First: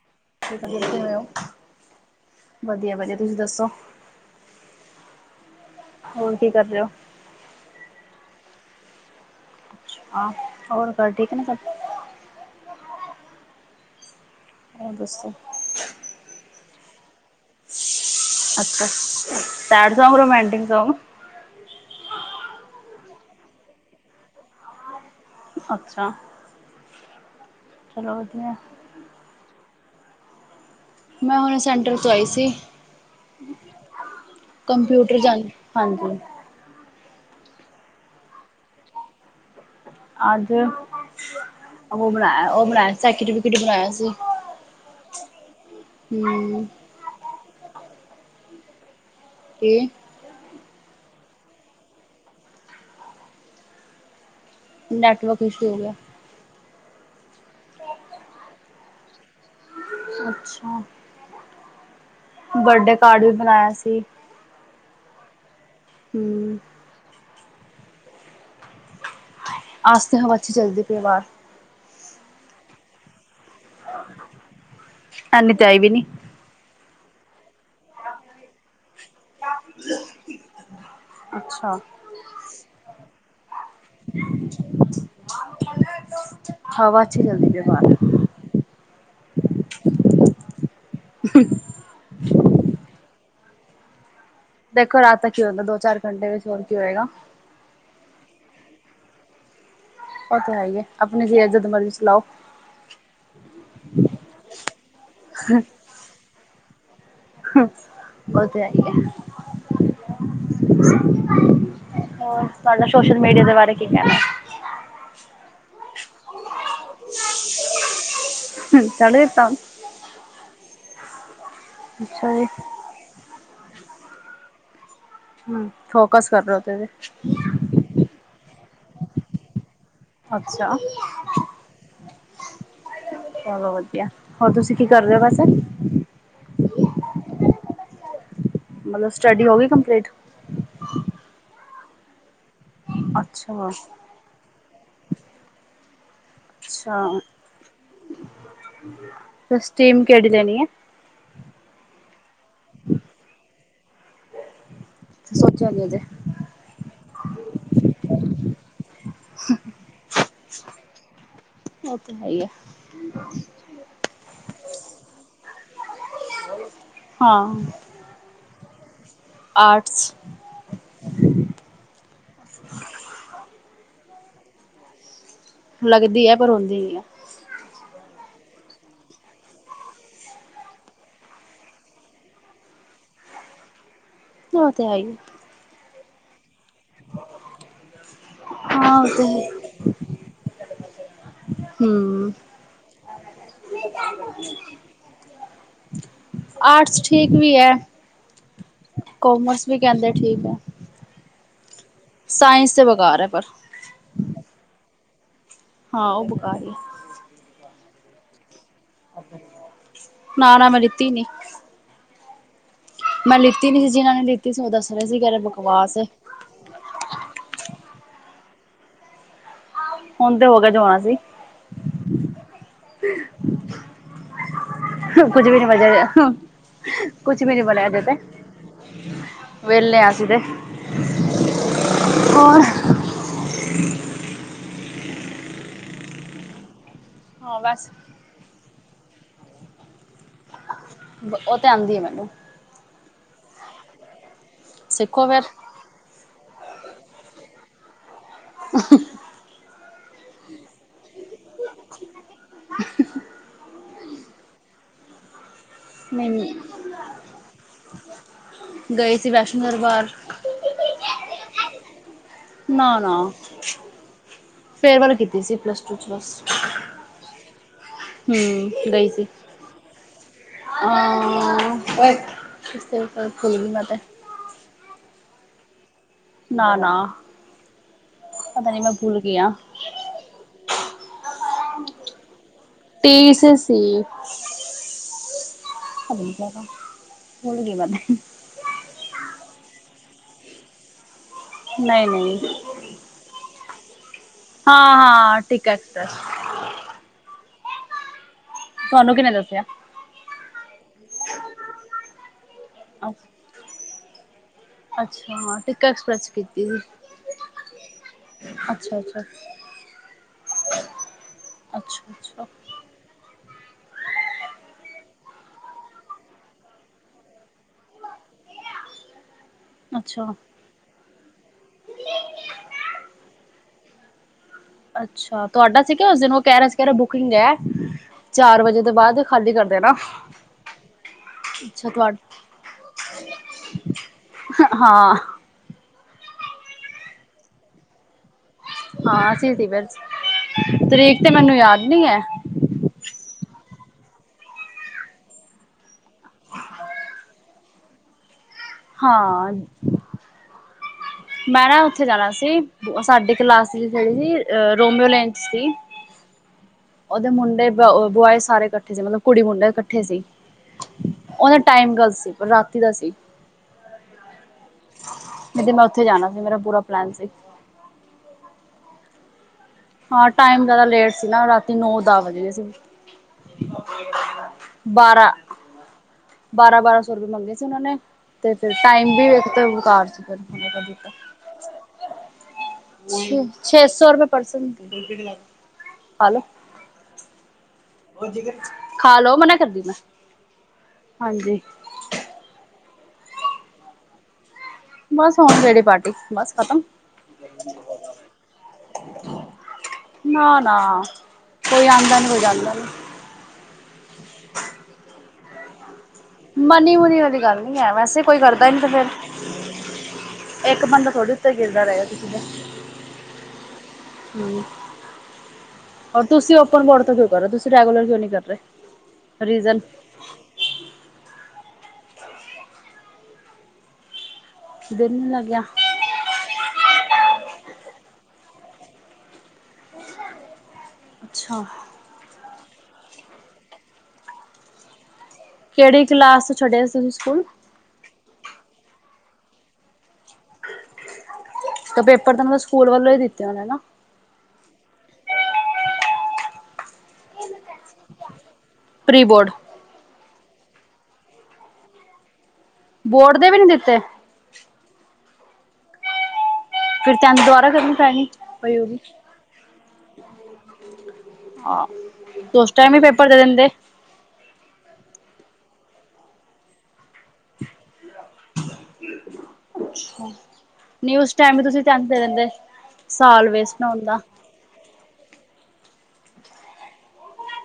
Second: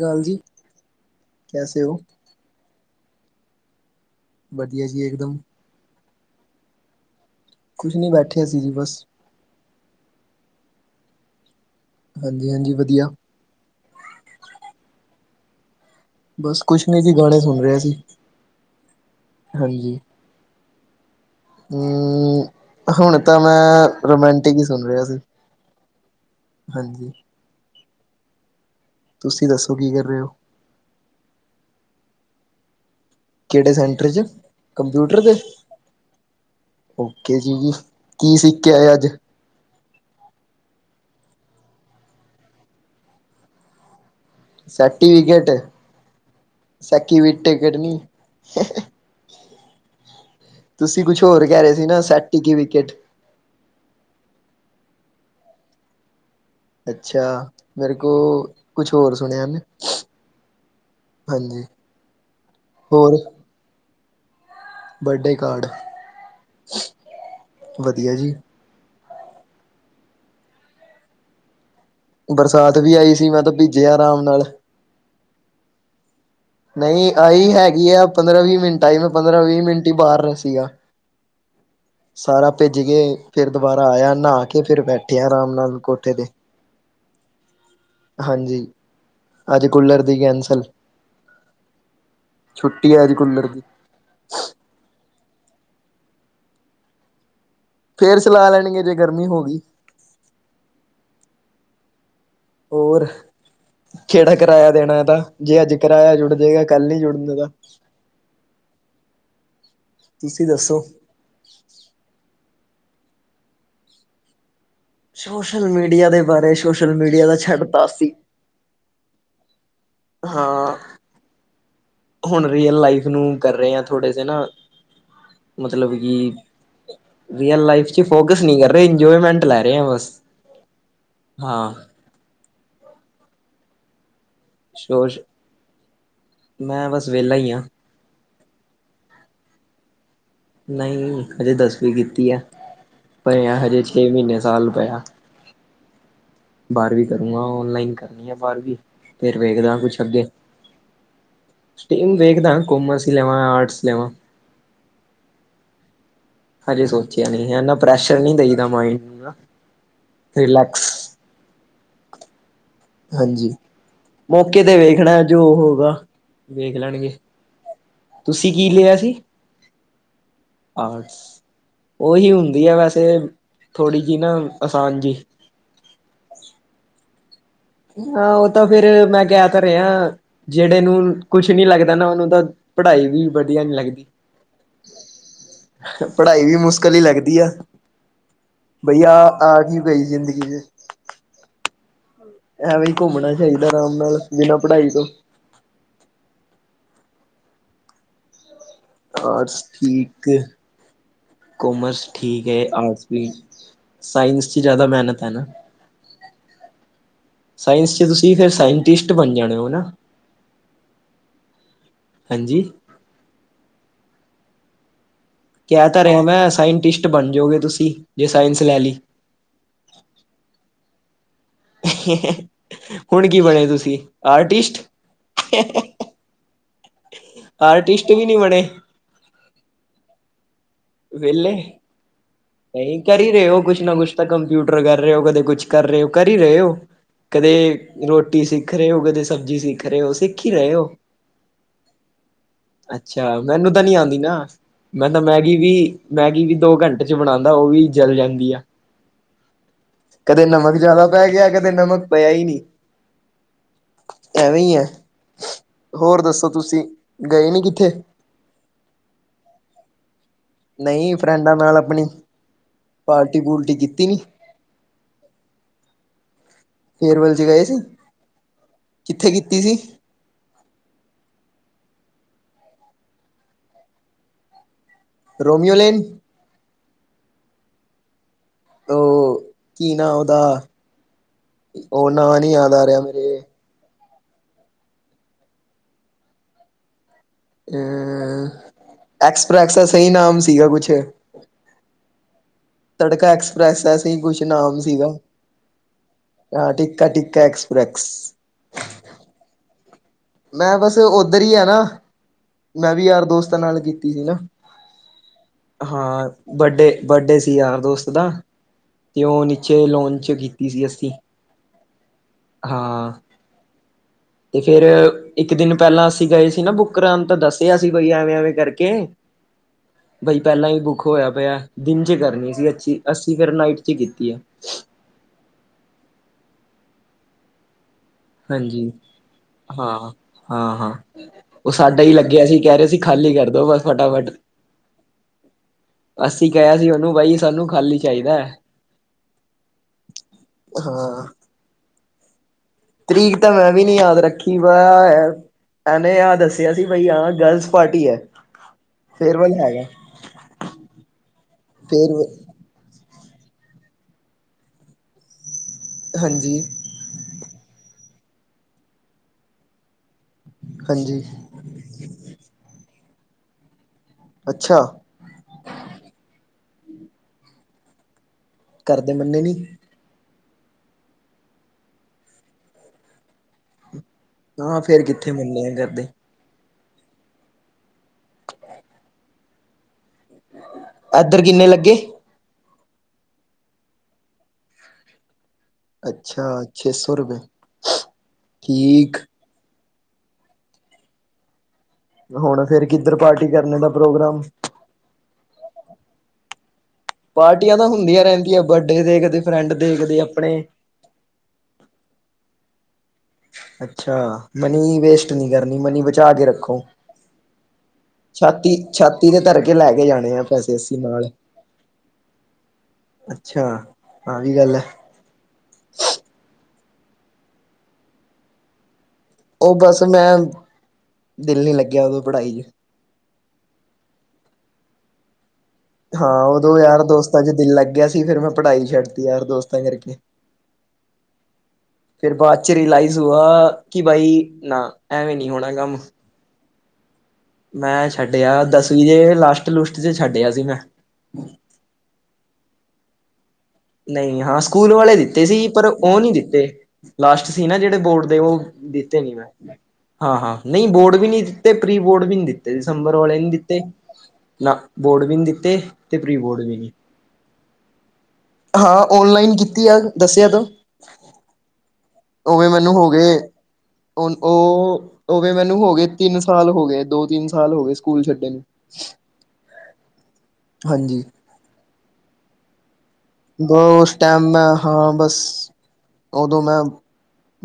ਕਾਲ ਜੀ [unintelligible] [inaudible] ਕੈਸੇ ਹੋ ਵਧੀਆ- ਵਧੀਆ ਤੁਸੀਂ ਦੱਸੋ? ਵਧੀਆ ਜੀ, ਇੱਕਦਮ ਹੋਰ ਕੀ ਕਰ ਰਹੇ ਹੋ? ਕੁਛ ਨੀ, ਬੈਠਿਆ ਸੀ ਜੀ ਬਸ। ਆਹ, ਹੋਰ ਘਰ ਠੀਕ ਨੇਂ ਸਭ? ਹਾਂਜੀ, ਹਾਂਜੀ ਵਧੀਆ। ਉਹ ਦੱਸੋ ਬਸ ਕੁਛ ਨੀ ਜੀ ਗਾਣੇ ਸੁਣ ਰਿਹਾ ਸੀ ਅੱਛਾ। Sad song, romantic song. ਹਂ, ਹੁਣ ਤਾਂ ਮੈਂ, ਰੋਮਾਂਟਿਕ ਹੀ ਸੁਣ ਰਿਆ ਸੀ। ਅੱਛਾ। ਹਾਂਜੀ। ਚਲੋਦੀਆਂ ਤੁਸੀਂ ਦੱਸੋ ਕੀ ਕਰ ਰਏ ਔ। ਮੈਂ ਹੁਣੇ ਸੈਂਟਰ ਤੋਂ ਆਈ ਸੀ। ਕਿਹੜੇ ਸੈਂਟਰ ਚ! ਕੰਪਿਊਟਰ ਦੇ। ਜਾਣ ਹਾਂਜੀ ਓਕੇ ਜੀ, ਜੀ ਕੀ ਸਿੱਖ ਕੇ ਆਏ ਅੱਜ? ਅੱਜ ਉਹ ਬਣਾਇਆ, ਉਹ ਬਣਾਇਆ ਸੀ ਐ ਵਿਟ ਬਣਾਇਆ ਸੀ। ਸੈਰਟੀਫਿਕੇਟ, ਹੂੰ ਸੈਕਿਵ ਟਿਕਟ ਨਹੀਂ। ਕੀ? ਤੁਸੀਂ ਕੁਛ ਹੋਰ ਕਹਿ ਰਹੇ ਸੀ ਨਾ, ਸੈਟੀ ਕੀ ਵਿਕਟ ਨੈਟਵਰਕ ਇਸ਼ੂ ਹੋ ਗਿਆ। ਅੱਛਾ। ਮੇਰੇ ਕੋਲ, ਕੁਛ ਹੋਰ ਸੁਣਿਆ ਮੈਂ। ਅੱਛਾ। ਹਾਂਜੀ। ਬਰਡੇ ਕਾਰਡ ਵੀ ਬਣਾਇਆ ਸੀ। ਬੱਡੇ ਕਾਰਡ ਹੂੰ। ਵਧੀਆ ਜੀ। ਆਸ ਤੇ ਹਵਾ ਵਿੱਚ ਚਲਦੀ ਪਈ ਹੈ ਆਵਾਜ਼ ਬਰਸਾਤ ਵੀ ਆਈ ਸੀ ਮੈਂ ਤਾਂ ਭੀਜਿਆ ਆਰਾਮ ਨਾਲ। ਹਨੀ ਤੇ ਆਈ ਵੀ ਨੀ। ਨਹੀਂ ਆਹੀ ਹੈਗੀ ਆ ਪੰਦਰਾਂ ਵੀਹ ਮਿੰਟ। ਟਾਈਮ ਪੰਦਰਾਂ ਵੀਹ ਮਿੰਟ ਹੀ ਬਾਹਰ ਸੀਗਾ ਅੱਛਾ ਸਾਰਾ ਭੇਜ ਕੇ। ਫਿਰ ਦੁਬਾਰਾ ਆਇਆ ਨਹਾ ਕੇ ਫਿਰ ਬੈਠਿਆ ਆਰਾਮ ਨਾਲ ਕੋਠੇ ਦੇ ਹਾਂਵਾ ਅੱਛੀ ਚਲਦੀ ਪ ਬ ਹਾਂਜੀ ਅੱਜ ਕੂਲਰ ਦੀ ਕੈਂਸਲ ਹਠ। ਛੁੱਟੀ ਹੈ ਅਜ ਕੂਲਰ ਦੀ। ਦੇਖੋ ਰਾਤ ਦਾ ਕੀ ਹੁੰਦਾ, ਦੋ- ਚਾਰ ਘੰਟੇ ਵਿੱਚ, ਹੋਰ ਕੀ ਹੋਏਗਾ? ਫੇਰ ਸਲਾਹ ਲੈਣਗੇ, ਜੇ ਗਰਮੀ ਹੋ ਗਈ। ਉਹ ਤੇ ਹੈ ਹੀਏ, ਆਪਣੀ ਲਈ ਜਦ ਮਰਜ਼ੀ ਚਲਾਓ। ਹੋਰ ਕਿਹੜਾ ਕਿਰਾਇਆ ਦੇਣਾ ਤਾਂ, ਜੇ ਅੱਜ ਕਿਰਾਇਆ ਜੁੜ ਜੇਗਾ ਕੱਲ ਨੀ ਜੁੜਨ ਦਾ ਉਹ ਤੇ ਹੈ ਆ ਤੁਸੀਂ ਦੱਸੋ ਹੋਰ ਤੁਹਾਡਾ ਸੋਸ਼ਲ- ਮੀਡੀਆ ਦੇ ਬਾਰੇ ਕੀ ਕਹਿਣਾ? ਸੋਸ਼ਲ- ਮੀਡੀਆ ਦੇ ਬਾਰੇ, ਸੋਸ਼ਲ- ਮੀਡੀਆ ਦਾ ਛੱਡਤਾ ਸੀ। ਹੈਂ ਛੱਡ ਤਾ ਹਾਂ ਅੱਛਾ ਜੀ। ਹੁਣ ਰੀਅਲ ਲਾਈਫ ਨੂੰ ਕਰ ਰਹੇ ਹ ਥੋੜੇ ਜ ਨਾ ਹਮ ਮਤਲਬ ਫੋਕਸ ਕਿ ਕਰ ਲੋ ਤੇ ਤੇ ਰੀਅਲ ਲਾਈਫ ਚ ਫੋਕਸ ਨ ਕਰ ਰਹੇ ਇੰਜੋਏਮੈਂਟ ਲੈ ਰਹੇ ਆ ਬਸ। ਅੱਛਾ ਹਾਂ ਚਲ ਵਧੀਆ। ਹੋਰ ਤੁਸੀਂ ਕੀ ਕਰ ਰਹੇ ਸ਼ੋਸ਼ ਹੋ ਵੈਸੇ? ਮੈਂ ਬਸ ਵੇਹਲਾ ਹੀ ਹਾਂ। ਮਤਲਬ ਸਟੱਡੀ ਹੋ ਗਈ ਕੰਪਲੀਟ। ਨਹੀਂ ਹਜੇ ਦਸਵੀਂ ਕੀਤੀ ਹੈ ਪਰ ਅੱਛਾ ਹਜੇ ਛੇ ਮਹੀਨੇ ਸਾਲ ਪਏ ਆ। ਅੱਛਾ ਬਾਰਵੀਂ ਕਰੂੰਗਾ ਔਨਲਾਈਨ ਕਰਨੀ ਆ ਬਾਰਵੀ ਫਿਰ ਤੇ ਵੇਖਦਾ ਕੁਛ ਸਟੀਮ ਅੱਗੇ ਕਿਹੜੀ ਲੈਣੀ ਹੈ? ਸਟੀਮ ਵੇਖਦਾ ਕੋਮਰਸ ਹੀ ਲੈਵਾਂ ਆਰਟਸ ਲੈਵਾਂ। ਸੋਚਿਆ ਨਹੀਂ ਅਜੇ ਹਜੇ ਸੋਚਿਆ ਨ ਇਨਾ ਪ੍ਰੈਸ਼ਰ ਨਹੀਂ ਦੇਈਦਾ ਦਿਮਾਗ ਨੂੰ- ਉਹ ਤੇ ਹੈ ਹੀ ਆ। ਹਾਂਜੀ। ਮੌਕੇ ਤੇ ਵੇਖਣਾ ਜੋ ਹੋਗਾ ਵੇਖ ਲੈਣਗੇ। ਹਾਂ ਤੁਸੀਂ ਕੀ ਲਿਆ ਸੀ? ਆਰਟਸ। ਆਰਟਸ ਉਹੀ ਹੁੰਦੀ ਹੈ ਵੈਸੇ ਥੋੜ੍ਹੀ ਜਿਹੀ ਨਾ ਆਸਾਨ ਜੀ। ਲੱਗਦੀ ਹੈ ਪਰੋਂਉਦੀ ਨ ਆ। ਹਾਂ ਉਹ ਤਾਂ ਫੇਰ ਮੈਂ ਗਿਆ ਤਾਂ ਰਿਹਾ ਜਿਹੜੇ ਨੂੰ ਕੁਛ ਨੀ ਲੱਗਦਾ ਨਾ ਉਹਨੂੰ ਤਾਂ ਪੜ੍ਹਾਈ ਵੀ ਵਧੀਆ ਨੀ ਲੱਗਦੀ। ਨਾ ਤੇ ਹੈਈਏ। ਪੜ੍ਹਾਈ ਵੀ ਮੁਸ਼ਕਿਲ ਕਲੀ ਲੱਗਦੀ ਆ ਹਾਂ ਬਈ ਉਹ ਤੇ ਆਹ ਆ ਹੈ ਕਿ ਗਈ ਜ਼ਿੰਦਗੀ ਚ। ਹਮ। ਐਵੇਂ ਹੀ ਘੁੰਮਣਾ ਚਾਹੀਦਾ ਆਰਾਮ ਨਾਲ ਬਿਨਾਂ ਪੜ੍ਹਾਈ ਤੋਂ। ਆਰਟਸ ਠੀਕ ਵੀ ਹੈ ਕੋਮਰਸ ਵੀ ਕਹਿੰਦੇ ਠੀਕ ਹੈ। ਕਮਰਸ ਠੀਕ ਹੈ ਸਾਇੰਸ ਤੇ ਆਰਟਸ ਬੇਕਾਰ ਹੈ ਵੀ ਪਰ ਸਾਇੰਸ ਚ ਜ਼ਿਆਦਾ ਮਿਹਨਤ ਹੈ ਨਾ। ਹਾਂ ਉਹ ਬਕਾਰ ਆ ਸਾਇੰਸ 'ਚ ਤੁਸੀਂ ਫਿਰ ਸਾਇੰਟਿਸਟ ਬਣ ਜਾਣੇ ਹੋ ਨਾਂ ਨਾ ਨਾ ਮੈਂ ਲਿੱਤੀ ਨੀ ਹਾਂਜੀ ਮੈਂ ਲਿੱਤੀ ਨੀ ਸੀ ਜਿਹਨਾਂ ਨੇ ਲਿੱਤੀ ਸੀ ਉਹ ਦੱਸ ਰਹੇ ਸੀ ਕਿਹ ਬਕਵਾਸ ਤਾਂ ਏ। ਰਿਹਾ ਮੈਂ ਸਾਇੰਟਿਸਟ ਬਣ ਜਾਓਗੇ ਤੁਸੀਂ ਜੇ ਸਾਇੰਸ ਲੈ ਲਈ ਹੁਣ ਤੇ ਹੋ ਗਿਆ ਜਵਾਣ ਜੀ ਹੁਣ ਕੀ ਬਣੇ ਤੁਸੀਂ ਆਰਟਿਸਟ ਹਾਂ [unintelligible] ਕੁੱਛ ਵੀ ਨੀ ਬੋਲਿਆਂ ਹਜੇ ਆਰਟਿਸਟ ਤੇ ਵੀ ਨਹੀਂ ਬਣੇ ਵੇਹਲੇ ਅਸੀ ਤੇ ਵੇਹਲੇੇ ਹੋਰ [unintelligible] ਨਹੀਂ ਕਰੀ ਰਹੇ ਹੋ ਕੁਛ ਨਾ ਕੁਛ ਤਾਂ ਕੰਪਿਊਟਰ ਕਰ ਰਹੇ ਹੋ ਕਦੇ ਕੁਛ ਕਰ ਰਹੇ ਹੋ ਕਰੀ ਰਹੇ ਹੋ ਕਦੇ ਹਾਂ ਬਸ ਰੋਟੀ ਸਿੱਖ ਰਹੇ ਹੋ ਕਦੇ ਸਬਜ਼ੀ ਸਿੱਖ ਰਹੇ ਹੋ ਸਿੱਖ ਹੀ ਰਹੇ ਹੋ ਉਹ ਤੇ ਆਉਂਦੀ ਆ ਮੈਨੂੰ ਅੱਛਾ ਮੈਨੂੰ ਤਾਂ ਨਹੀਂ ਆਉਂਦੀ ਨਾ ਮੈਂ ਤਾਂ ਸਿੱਖੋ ਫਿਰ ਮੈਗੀ ਵੀ ਮੈਗੀ ਵੀ ਦੋ ਘੰਟੇ ਬਣਾਉਂਦਾ ਉਹ ਵੀ ਜਲ ਜਾਂਦੀ ਆ ਕਦੇ ਨਮਕ ਜਿਆਦਾ ਪੈ ਗਿਆ ਕਦੇ ਨਮਕ ਪਿਆ ਹੀ ਨੀ ਐਵੇਂ ਹੀ ਹੈ। ਹੋਰ ਦੱਸੋ ਨਹੀਂ ਤੁਸੀਂ ਗਏ ਨੀ ਕਿੱਥੇ? ਗਏ ਸੀ ਵੈਸ਼ਨੋ ਦਰਬਾਰ। ਨਹੀਂ ਫਰੈਂਡਾਂ ਨਾਲ ਆਪਣੀ? ਨਾ ਨਾ ਪਾਰਟੀ ਪੂਰਟੀ ਕੀਤੀ ਨੀ ਫੇਰ ਵੱਲ ਕੀਤੀ ਸੀ ਪਲੱਸ ਟੂ ਚ ਬੱਸ। ਫੇਰਵਲ ਵਿੱਚ ਗਏ ਸੀ ਹਮ ਗਈ ਸੀ ਕਿੱਥੇ ਕੀਤੀ ਕੋਏ ਤੁ ਕੋ ਫੁੱਲ ਵੀ ਮ [unintelligible] ਰੋਮੀਓਲੈਨ ਨਾ ਨਾ ਪਤਾ ਨੀ ਮੈਂ ਭੁੱਲ ਗਈ ਉਹ ਆਂ ਕੀ ਨਾ ਉਹਦਾ ਉਹ ਨਾਂ ਨਹੀਂ ਆਉਦਾ ਤੇਈਸ ਅ ਸੀ [unintelligible] ਮੈਂ ਤੇ ਐਕਸਪ੍ਰੈਕਸ ਦਾ ਸਹੀ ਨਾਂਮ ਸੀਗਾ ਕੁੱਛ ਨਹੀਂ ਨਹੀਂ ਤੜਕਾ ਐਕਸਪ੍ਰੈਸ ਐਸਾ ਕੁੱਛ ਨਾਮ ਹਾਂ ਸੀਗਾ ਹਾਂ ਟਿੱਕਾ ਐਕਸਪ੍ਰੈਸ ਹਾਂ, ਟਿਕਾ ਟਿਕਾ ਐਕਸਪ੍ਰੇਕਸ ਤੁਹਾਨੂੰ ਕਿਨੇ ਦੱਸਿਆ? ਮੈਂ ਬੱਸ ਉੱਧਰ ਹੀ ਆ ਨਾ ਮੈਂ ਵੀ ਯਾਰ ਦੋਸਤਾਂ ਨਾਲ ਕੀਤੀ ਸੀ ਨਾ ਅੱਛਾ ਟਿੱਕਾ ਐਕਸਪ੍ਰੈਸ ਹਾਂ ਕੀਤੀ ਸੀ ਬਰੱਡੇ ਬਰੱਡੇ ਸੀ ਯਾਰ ਦੋਸਤ ਦਾ ਅੱਛਾ ਅੱਛਾ ਤੇ ਉਹ ਨੀਚੇ ਲਾਨ੍ਚ ਕੀਤੀ ਸੀ ਅਸੀਂ ਅੱਛਾ ਅੱਛਾ ਹਾਂ ਅਤੇ ਫਿਰ ਇੱਕ ਦਿਨ ਪਹਿਲਾਂ ਅਸੀਂ ਗਏ ਸੀ ਨਾ ਬੁੱਕ ਕਰਾਉਣ ਤਾਂ ਦੱਸਿਆ ਸੀ ਕੀ ਐਵੇਂ ਐਵੇਂ ਕਰਕੇ ਅੱਛਾ ਬਾਈ ਪਹਿਲਾਂ ਹੀ ਬੁੱਕ ਹੋਇਆ ਪਿਆ ਦਿਨ ਚ ਕਰਨੀ ਸੀ ਅੱਛੀ ਅੱਸੀ ਫਿਰ ਨਾਈਟ ਚ ਕੀਤੀ ਆ ਅੱਛਾ, ਤੁਹਾਡਾ ਸੀਗਾ ਉਸ ਦਿਨ ਕਿਹ ਰਿਹਾ ਸੀ ਬੁਕਿੰਗ ਐ। ਹਾਂਜੀ, ਹਾਂ, ਹਾਂ, ਹਾਂ। ਉਹ ਅੱਛਾ ਸਾਡਾ ਤੁਹਾ ਹੀ ਲੱਗਿਆ ਸੀ ਕਹਿ ਰਹੇ ਸੀ ਖਾਲੀ ਕਰਦੋ ਬੱਸ ਫਟਾਫਟ। ਹਾਂ ਅਸੀਂ ਕਿਹਾ ਸੀ ਉਹਨੂੰ ਬਾਈ ਸਾਨੂੰ ਖਾਲੀ ਚਾਹੀਦਾ ਐ। ਹਾਂ ਅਸੀ ਸੀ ਬੱਸ, ਤਰੀਕ ਹਾਂ ਤੇ ਮੈਨੂੰ ਯਾਦ ਨਹੀਂ ਐ। ਤਰੀਕ ਤਾਂ ਮੈਂ ਵੀ ਨੀ ਯਾਦ ਰੱਖੀ [unintelligible] ਇਹਨੇ ਆਹ ਦੱਸਿਆ ਸੀ ਬਾਈ ਆ ਗਰਲਜ਼ ਪਾਰਟੀ ਐ। ਹਾਂ, ਮੈਂ ਨਾ ਉੱਥੇ ਫੇਰ ਜਾਣਾ ਸੀ ਸਾਡੇ ਕਲਾਸ ਵਿੱਚ ਸੀ ਰੋਮੀਓ ਲੈਂਚ ਸੀ। ਹਾਂਜੀ। ਉਹਦੇ ਮੁੰਡੇ ਬੁਆਏ ਸਾਰੇ ਕੱਠੇ ਸੀ, ਮੱਤਲਬ ਕੁੜੀ ਮੁੰਡੇ ਕੱਠੇ ਸੀ। ਹਾਂਜੀ। ਉਹ ਦਾ ਟਾਈਮ ਗਲਤ ਸੀ ਪਰ ਰਾਤੀ ਦਾ ਸੀ। ਅੱਛਾ। ਮੈਂ ਉੱਥੇ ਜਾਣਾ ਸੀ ਮੇਰਾ ਪੂਰਾ ਪਲੈਨ ਸੀ। ਕਾਰਦੇ ਮੰਨੇ ਨੀ। ਹਾਂ ਟਾਈਮ ਜ਼ਿਆਦਾ ਲੇਟ ਸੀ ਨਾ ਰਾਤੀ ਨੌ ਦਹ ਵੱਜ ਗੇ ਸੀ। ਆਹ ਫੇਰ ਕਿੱਥੇ ਮੰਨੇ ਆ ਕਾਰਦੇ। ਬਾਰਾਂ-ਬਾਰਾਂ ਸੌ ਰੁਪਏ ਮੰਗੇ ਸੀ ਉਹਨਾਂ ਨੇ ਤੇ ਫੇਰ ਟਾਈਮ ਵੀ ਵਖ ਬਕਾਰ ਸੀ ਫੇਰ ਮੰਨਾ ਕਰ ਦਿਤਾ। ਏਧਰ ਕਿੰਨੇ ਲੱਗੇ ਛੇ ਸੌ ਰੁਪਏ ਪਰਸਨ ਅੱਛਾ ਛੇ ਸੌ ਰੁਪਏ ਹੁਣ ਠੀਕ ਏ, ਠੀਕ ਖਾ ਲੋ ਮਨਾ ਕਰਦੀ ਮੈਂ, ਹਾਂਜੀ। ਹੁਣ ਫਿਰ ਕਿੱਧਰ ਪਾਰਟੀ ਕਰਨੇ ਦਾ ਪ੍ਰੋਗਰਾਮ? ਬਸ ਹੁਣ ਕਿਹੜੀ ਪਾਰਟੀ ਬੱਸ ਖਤਮ। ਪਾਰਟੀਆਂ ਤਾਂ ਹੁੰਦੀਆਂ ਰਹਿੰਦੀਆਂ ਬਰਡੇ ਦੇ, ਕਦੇ ਫਰੈਂਡ ਦੇ, ਕਦੇ ਆਪਣੇ। ਹਾਂ। ਕੋਈ ਆਂਦਾ ਨੀ ਕੋਈ ਜਾਂਦਾ ਨੀ। ਅੱਛਾ ਮਨੀ ਵੇਸਟ ਨੀ ਕਰਨੀ ਮਨੀ ਪਚਾ ਕੇ ਰੱਖੋ, ਮਨੀ ਮੁਨੀ ਵਾਲੀ ਗੱਲ ਨੀ ਹੈ ਵੈਸੇ ਕੋਈ ਕਰਦਾ ਹੀ ਛਾਤੀ ਨੀ ਤੇ ਫੇਰ ਛਾਤੀ ਦੇ ਧਰ ਕੇ ਲੈ ਕੇ ਜਾਣੇ ਆ ਪੈਸੇ ਅਸੀਂ ਨਾਲ ਉਤੇ ਗਿਰਦਾ ਰਹੇ ਕਿਸੀ ਦਾ ਅੱਛਾ ਐਵੀ ਗੱਲ ਐ। ਔਰ ਤੁਸੀ ਓਪਨ ਬੋਰਡ ਤੋਂ ਕਿਉਂ ਕਰ ਰਹੇ ਹੋ ਤੁਸੀ ਰੈਗੂਲਰ ਕਿਉਂ ਨਹੀਂ ਕਰ ਰਹੇ। ਉਹ ਰੀਜ਼ਨ ਬਸ ਮੈਂ ਦਿਲ ਨਹੀਂ ਲੱਗਿਆ ਉਦੋਂ ਪੜ੍ਹਾਈ ਦਿਲ ਨੀ ਲੱਗਿਆ। ਹਾਂ, ਉਦੋਂ ਯਾਰ ਦੋਸਤਾਂ ਚ ਦਿਲ ਲੱਗਿਆ ਸੀ, ਫੇਰ ਮੈਂ ਪੜ੍ਹਾਈ ਛੱਡਤੀ ਯਾਰ ਦੋਸਤਾਂ ਕਰਕੇ। ਅੱਛਾ। ਫੇਰ ਬਾਅਦ ਚ ਰਿਲਾਈਜ਼ ਹੁਆ ਕਿ ਬਾਈ ਨਾ ਐਂ ਵੀ ਨਹੀਂ ਹੋਣਾ। ਕੰਮ ਕਿਹੜੀ ਕਲਾਸ ਤੋਂ ਛੱਡਿਆ ਸੀ ਤੁਸੀਂ ਸਕੂਲ ਮੈਂ ਛੱਡਿਆ ਦਸਵੀਂ ਦੇ ਲਾਸਟ ਲੂਸਟ 'ਚ ਛੱਡਿਆ ਸੀ ਮੈਂ ਤੇ ਪੇਪਰ ਤਾਂ ਮਤਲਬ ਸਕੂਲ ਵੱਲੋਂ ਹੀ ਦਿੱਤੇ ਹੋਨੇ ਨਾ ਨਹੀਂ ਹਾਂ ਸਕੂਲ ਵਾਲੇ ਦਿੱਤੇ ਸੀ ਪਰ ਉਹ ਨਹੀਂ ਦਿੱਤੇ ਲਾਸਟ ਸੀ ਨਾ ਜਿਹੜੇ ਬੋਰਡ ਦੇ ਉਹ ਦਿੱਤੇ ਪ੍ਰੀ ਨੀ ਮੈਂ, ਬੋਰਡ ਹਾਂ-ਹਾਂ ਨਹੀਂ ਬੋਰਡ ਵੀ ਨੀ ਦਿੱਤੇ, ਪ੍ਰੀ ਬੋਰਡ ਵੀ ਨੀ ਦਿੱਤੇ। ਦਸੰਬਰ ਬੋਰਡ ਵਾਲੇ ਨੀ ਦੇ ਵੀ ਦਿੱਤੇ, ਨਾ ਬੋਰਡ ਵੀ ਨੀ ਦਿੱਤੇ ਤੇ ਪ੍ਰੀ ਬੋਰਡ ਵੀ ਨੀ ਫੇਰ ਤੈਂਥ ਦੁਬਾਰ ਕਰਨੀ ਪੈਣੀ। ਪਈ ਹਾਂ, ਓਨਲਾਈਨ ਕੀਤੀ ਆ ਦੱਸਿਆ ਤਾ ਆਹ ਉਸ ਟਾਈਮ ਮੈਨੂੰ ਵੀ ਹੋ ਪੇਪਰ ਦੇ ਗਏ ਦਿੰਦੇ। ਉਹ ਵੇ ਮੈਨੂੰ ਹੋ ਗਏ ਤਿੰਨ ਸਾਲ ਹੋ ਗਏ ਦੋ ਤਿੰਨ ਸਾਲ ਹੋ ਗਏ ਸਕੂਲ ਛੱਡ ਨੀ ਹਾਂਜੀ ਉਸ ਟਾਈਮ ਤੇ ਤੁਸੀਂ [inaudible] ਦੇ ਦਿੰਦੇ ਸਾਲ [unintelligible] ਵੇਸਟ ਨਾ ਹੁੰਦਾ ਹਾਂ ਬਸ ਉਦੋਂ ਮੈਂ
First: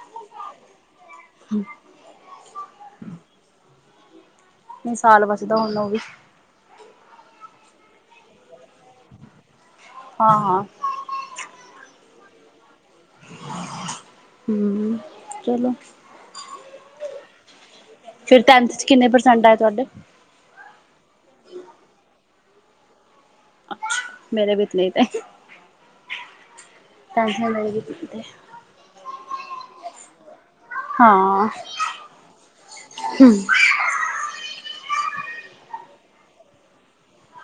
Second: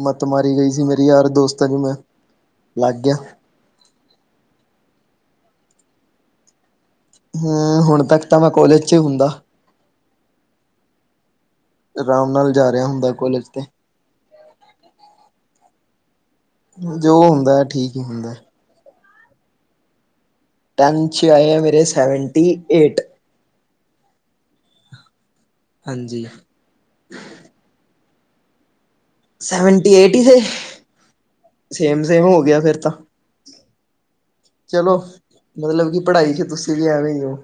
ਮੱਤ ਮਾਰੀ ਗਈ ਸੀ ਮੇਰੀ ਯਾਰ ਦੋਸਤਾਂ ਦੀ ਮੈਂ ਲੱਗ ਗਿਆ। ਨਹੀਂ ਸਾਲ ਬਚਦਾ ਹੁਣ ਉਹ ਵੀ ਹੂੰ ਹੁਣ ਤੱਕ ਤਾਂ ਮੈਂ ਕੋਲੇਜ 'ਚ ਹੀ ਹੁੰਦਾ। ਹਾਂ- ਹਾਂ ਆਰਾਮ ਨਾਲ ਜਾ ਰਿਹਾ ਹੁੰਦਾ ਕੋਲੇਜ ਤੇ ਹਮ ਚਲੋ ਜੋ ਹੁੰਦਾ ਹੈ ਠੀਕ ਹੀ ਹੁੰਦਾ ਫਿਰ ਟੈਂਥ ਚ ਕਿੰਨੇ ਪਰਸੈਂਟ ਆਏ ਤੁਹਾਡੇ? ਟੈਂਥ ਚ ਆਏ ਮੇਰੇ ਸੈਵੰਟੀ-ਏਟ। ਮੇਰੇ ਵੀ ਤੇ। ਹਾਂਜੀ। ਟੈਂਸ਼ਨ ਲੇਈ ਹੀ ਕਿੱਥੇ ਆ। ਸੈਵੰਟੀ-ਏਟ ਹੀ ਥੇ ਫਿਰ ਹਾਂ ਤਾਂ ਸੇਮ-ਸੇਮ ਹੋ ਗਿਆ। ਚਲੋ, ਮਤਲਬ ਕਿ ਪੜ੍ਹਾਈ ਚ ਤੁਸੀਂ ਵੀ ਐਵੇਂ ਹੀ ਹੋ।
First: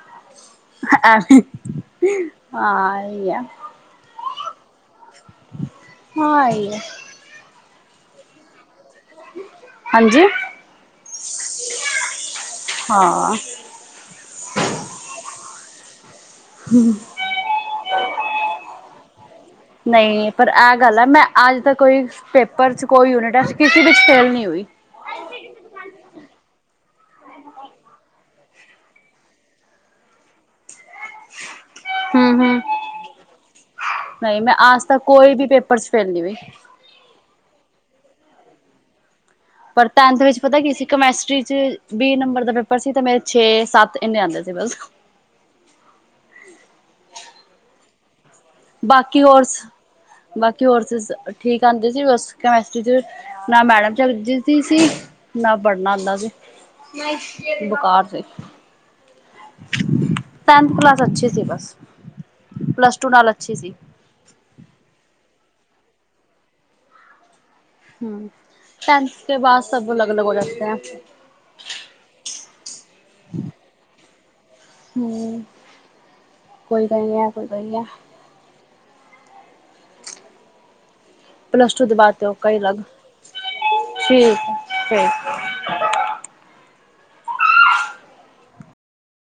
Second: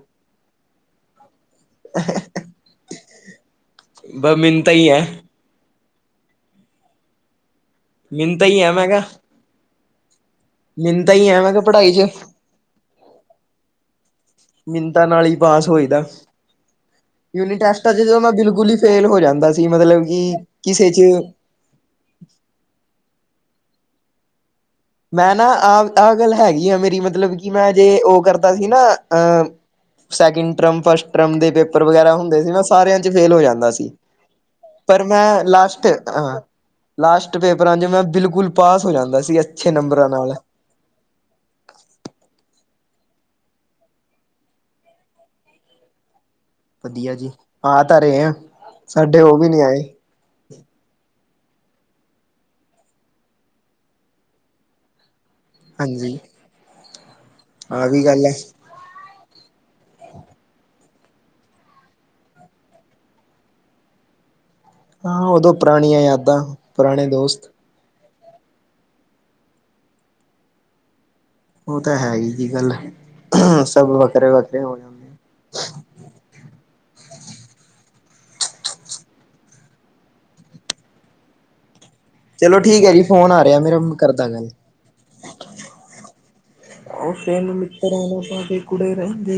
ਹਾਂਹੀ ਆ ਬ ਮਿੰਟ ਹੀ ਹੈ। ਹਾਂ, ਐਹੀ ਹੈ। ਮੈਂ ਤਾਂ ਐ ਮੈਂਗਾ ਹਾਂਜੀ ਮੈਂ ਤਾਂ ਹੀ ਐ ਮੈਂਗਾ ਪੜ੍ਹਾਈ ਚ ਹਾਂ। ਮਿੰਨਤਾਂ ਨਾਲ ਹੀ ਪਾਸ ਹੋਏ ਦਾ। ਹੂੰ ਯੂਨਿਟ ਟੈਸਟ ਜਦੋਂ ਮੈਂ ਬਿਲਕੁਲ ਹੀ ਫੇਲ ਹੋ ਜਾਂਦਾ ਸੀ ਮਤਲਬ ਕਿ ਨਹੀਂ ਪਰ ਇਹ ਕਿਸੇ ਗੱਲ ਹੈ 'ਚ ਮੈਂ ਅੱਜ ਤ ਕੋਈ ਪੇਪਰ 'ਚ ਕੋਈ ਯੂਨਿਟ ਹੈ ਕਿਸੇ ਵਿੱਚ ਫੇਲ ਨਹੀਂ ਹੋਈ। ਮੈਂ ਨਾ ਆਹ ਆਹ ਗੱਲ ਹੈਗੀ ਆ ਮੇਰੀ ਮਤਲਬ ਕਿ ਮੈਂ ਜੇ ਉਹ ਕਰਦਾ ਸੀ ਨਾ ਅਹ ਸੈਕਿੰਡ ਟਰਮ ਫਸਟ ਟਰਮ ਦੇ ਪੇਪਰ ਵਗੈਰਾ ਹਮ ਹੁੰਦੇ ਸੀ ਹਮ ਮੈਂ ਸਾਰਿਆਂ ਚ ਫੇਲ ਹੋ ਜਾਂਦਾ ਸੀ। ਨਹੀਂ ਮੈਂ ਆਜ ਪਰ ਤੱਕ ਕੋਈ ਮੈਂ ਵੀ ਪੇਪਰ ਲਾਸਟ ਚ ਫੇਲ ਨਹੀਂ ਹੋਈ ਆ। ਲਾਸਟ ਪੇਪਰਾਂ ਚ ਮੈਂ ਬਿਲਕੁਲ ਪਾਸ ਹੋ ਜਾਂਦਾ ਸੀ। ਅੱਛੇ ਪਰ ਨੰਬਰਾਂ ਟੈਂਥ ਨਾਲ ਵਿੱਚ ਪਤਾ ਕੀ ਸੀ? ਕੈਮਿਸਟਰੀ ਚ ਵੀਹ ਨੰਬਰ ਦਾ ਪੇਪਰ ਸੀ, ਤੇ ਮੇਰੇ ਛੈ ਸਾਤ ਇੱਨੇ ਹੀ ਆਉਂਦੇ ਸੀ ਬਸ। ਵਧੀਆ ਜੀ, ਹਾਂ ਤਾਂ ਰਹੇ ਆਂ। ਬਾਕੀ ਕੋਰਸ ਬਾਕੀ ਕੋਰਸ ਠੀਕ ਆਉਂਦੇ ਸੀ, ਬਸ ਕੈਮਿਸਟਰੀ। ਨਾ ਮੈਡਮ ਚਜੀ ਦੀ ਸੀ। ਨਾ ਪੜ੍ਹਨਾ ਆਉਂਦਾ ਹਾਂਜੀ ਸੀ, ਆਹ ਬੁਖਾਰ ਵੀ ਸੀ। ਗੱਲ ਹੈ ਟੈਂਥ ਕਲਾਸ ਅੱਛੀ ਸੀ, ਬਸ ਪਲੱਸ ਟੂ ਨਾਲ ਅੱਛੀ ਸੀ। ਹਾਂ, ਉਦੋਂ ਦੀਆਂ ਪੁਰਾਣੀਆਂ ਯਾਦਾਂ ਤੇ ਪੁਰਾਣੇ ਦੋਸਤ। ਹਮ, ਟੈਂਥ ਕੇ ਬਾਅਦ ਸਭ ਅਲੱਗ-ਅਲੱਗ ਹੋ ਜਾਤੇ ਹੈ। ਉਹ ਤਾਂ ਹੈ ਹੀ ਜੀ, ਗੱਲ ਸਭ ਵੱਖਰੇ-ਵੱਖਰੇ ਹੋ ਜਾਂਦੇ। ਹਮ ਕੋਈ ਗੱਲ ਨਹੀਂ ਹਾ ਕੋਈ ਗੱਲ ਹਾ। ਪਲੱਸ ਟੂ ਦੇ ਬਾਅਦ ਚਲੋ ਠੀਕ ਹੈ ਜੀ, ਫ਼ੋਨ ਆ ਰਿਹਾ ਮੇਰਾ ਕਰਦਾ ਗੱਲ। ਉਹ ਫੇਨ ਮਿੱਤਰੋ ਪਾਕੇ ਕੁੜੇ ਰਹਿੰਦੇ।